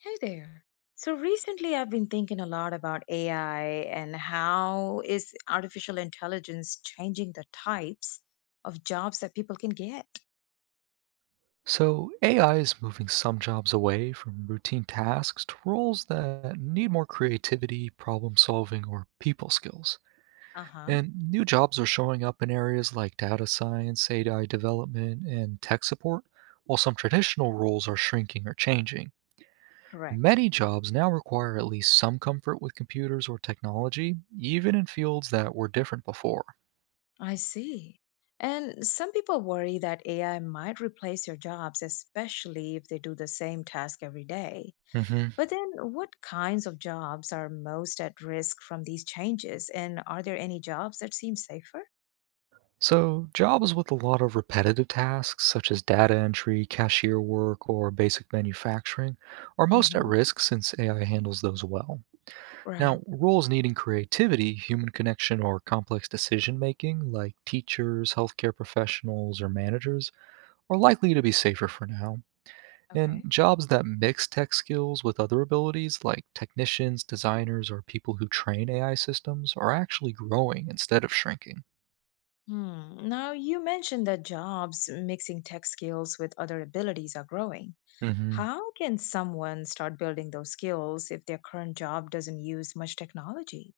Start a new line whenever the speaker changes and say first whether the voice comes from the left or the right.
left: Hey there. So recently I've been thinking a lot about AI and how is artificial intelligence changing the types of jobs that people can get?
right: So, AI is moving some jobs away from routine tasks to roles that need more creativity, problem solving, or people skills.
left: Uh-huh.
right: And new jobs are showing up in areas like data science, AI development, and tech support, while some traditional roles are shrinking or changing. And
left: Correct.
right: many jobs now require at least some comfort with computers or technology, even in fields that were different before.
left: I see. And some people worry that AI might replace your jobs, especially if they do the same task every day.
right: Mhm.
left: But then what kinds of jobs are most at risk from these changes? And are there any jobs that seem safer?
right: So, jobs with a lot of repetitive tasks, such as data entry, cashier work, or basic manufacturing, are most at
left: Mm-hmm.
right: risk since AI handles those well.
left: Right.
right: Now, roles needing creativity, human connection, or complex decision making, like teachers, healthcare professionals, or managers, are likely to be safer for now. And
left: Okay.
right: jobs that mix tech skills with other abilities, like technicians, designers, or people who train AI systems, are actually growing instead of shrinking.
left: Hmm. Now, you mentioned that jobs mixing tech skills with other abilities are growing.
right: Mhm.
left: How can someone start building those skills if their current job doesn't use much technology?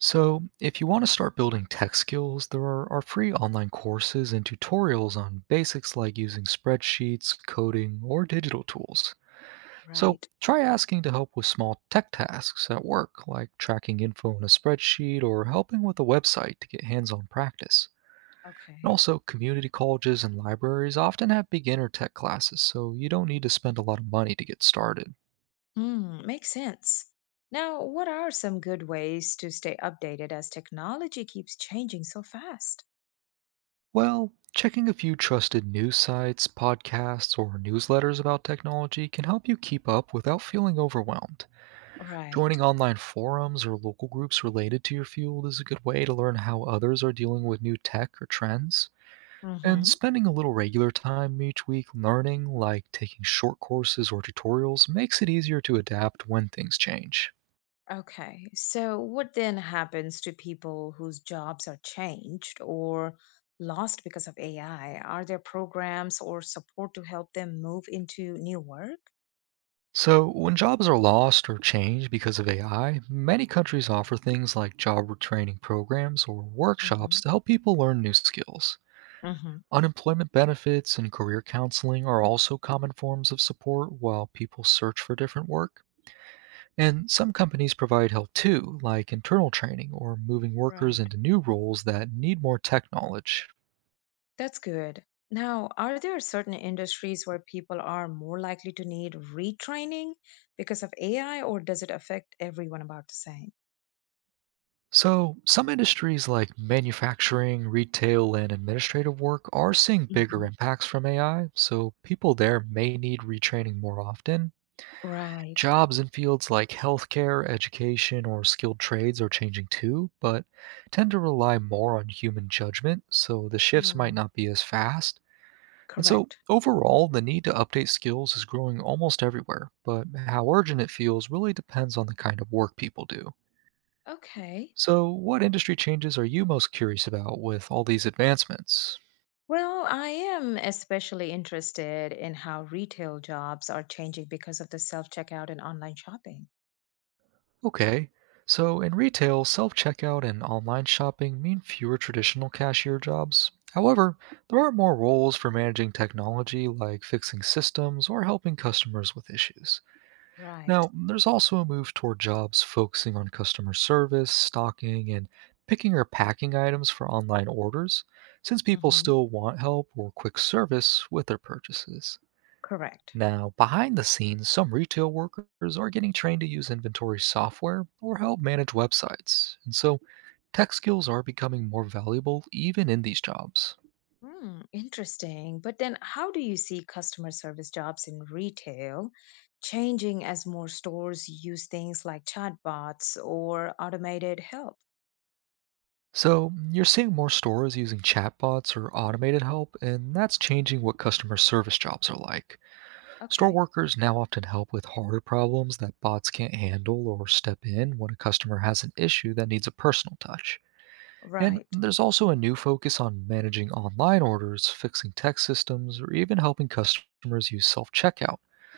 right: So, if you want to start building tech skills, there are free online courses and tutorials on basics like using spreadsheets, coding, or digital tools. So,
left: Right.
right: try asking to help with small tech tasks at work, like tracking info in a spreadsheet or helping with a website to get hands on practice. And
left: Okay.
right: also, community colleges and libraries often have beginner tech classes, so you don't need to spend a lot of money to get started.
left: Hmm, makes sense. Now, what are some good ways to stay updated as technology keeps changing so fast?
right: Well, checking a few trusted news sites, podcasts, or newsletters about technology can help you keep up without feeling overwhelmed.
left: Right.
right: Joining online forums or local groups related to your field is a good way to learn how others are dealing with new tech or trends. And
left: Mm-hmm.
right: spending a little regular time each week learning, like taking short courses or tutorials, makes it easier to adapt when things change.
left: Okay. So, what then happens to people whose jobs are changed or lost because of AI? Are there programs or support to help them move into new work?
right: So, when jobs are lost or changed because of AI, many countries offer things like job training programs or workshops
left: Hmm.
right: to help people learn new skills.
left: Hmm.
right: Unemployment benefits and career counseling are also common forms of support while people search for different work. And some companies provide help too, like internal training or moving workers
left: Right.
right: into new roles that need more tech knowledge.
left: That's good. Now, are there certain industries where people are more likely to need retraining because of AI, or does it affect everyone about the same?
right: So, some industries like manufacturing, retail, and administrative work are seeing bigger
left: Hmm.
right: impacts from AI, so people there may need retraining more often.
left: Right.
right: Jobs in fields like healthcare, education, or skilled trades are changing too, but tend to rely more on human judgment, so the shifts might
left: Hmm.
right: not be as fast. And so,
left: Correct.
right: overall, the need to update skills is growing almost everywhere, but how urgent it feels really depends on the kind of work people do.
left: Okay.
right: So, what industry changes are you most curious about with all these advancements?
left: Well, I am especially interested in how retail jobs are changing because of the self-checkout and online shopping.
right: Okay, so in retail, self checkout and online shopping mean fewer traditional cashier jobs. However, there are more roles for managing technology like fixing systems or helping customers with issues.
left: Right.
right: Now, there's also a move toward jobs focusing on customer service, stocking, and picking or packing items for online orders, since people still
left: Hmm.
right: want help or quick service with their purchases.
left: Correct.
right: Now, behind the scenes, some retail workers are getting trained to use inventory software or help manage websites. And so, tech skills are becoming more valuable even in these jobs.
left: Hmm, interesting. But then, how do you see customer service jobs in retail changing as more stores use things like chatbots or automated help?
right: So, you're seeing more stores using chatbots or automated help, and that's changing what customer service jobs are like. Store
left: Okay.
right: workers now often help with harder problems that bots can't handle or step in when a customer has an issue that needs a personal touch. And
left: Right.
right: there's also a new focus on managing online orders, fixing tech systems, or even helping customers use self checkout.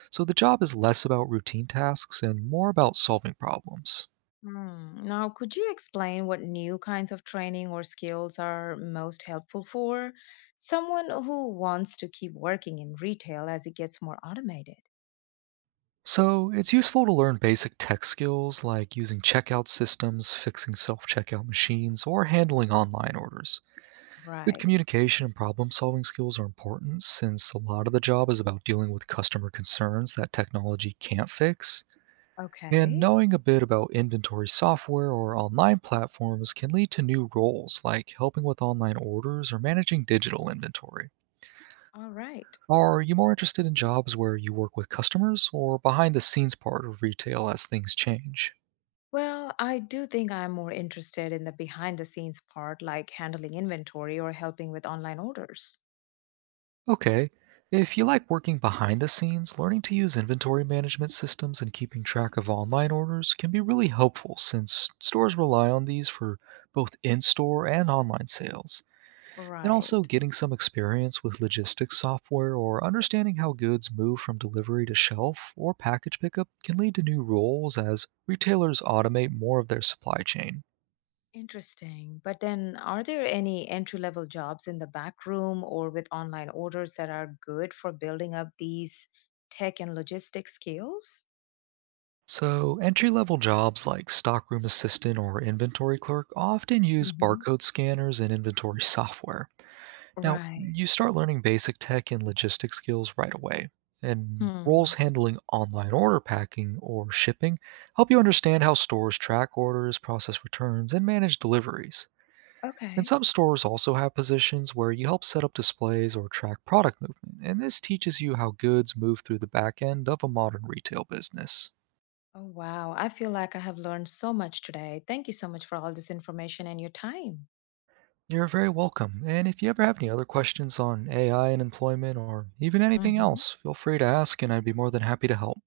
right: So the job is less about routine tasks and more about solving problems.
left: Hmm. Now, could you explain what new kinds of training or skills are most helpful for someone who wants to keep working in retail as it gets more automated?
right: So it's useful to learn basic tech skills like using checkout systems, fixing self checkout machines, or handling online orders. Good
left: Right.
right: communication and problem solving skills are important since a lot of the job is about dealing with customer concerns that technology can't fix. And
left: Okay.
right: knowing a bit about inventory software or online platforms can lead to new roles like helping with online orders or managing digital inventory.
left: All right.
right: Are you more interested in jobs where you work with customers or behind the scenes part of retail as things change?
left: Well, I do think I'm more interested in the behind the scenes part, like handling inventory or helping with online orders.
right: Okay, if you like working behind the scenes, learning to use inventory management systems and keeping track of online orders can be really helpful since stores rely on these for both in store and online sales. And also,
left: Right.
right: getting some experience with logistics software or understanding how goods move from delivery to shelf or package pickup can lead to new roles as retailers automate more of their supply chain.
left: Interesting. But then, are there any entry-level jobs in the back room or with online orders that are good for building up these tech and logistics skills?
right: So, entry level jobs like stockroom assistant or inventory clerk often use
left: Hmm.
right: barcode scanners and inventory software. Now,
left: Right.
right: you start learning basic tech and logistics skills right away. And roles
left: Hmm.
right: handling online order packing or shipping help you understand how stores track orders, process returns, and manage deliveries. And
left: Okay.
right: some stores also have positions where you help set up displays or track product movement, and this teaches you how goods move through the back end of a modern retail business.
left: Oh, wow. I feel like I have learned so much today. Thank you so much for all this information and your time.
right: You're very welcome. And if you ever have any other questions on AI and employment or even anything
left: Hmm.
right: else, feel free to ask and I'd be more than happy to help.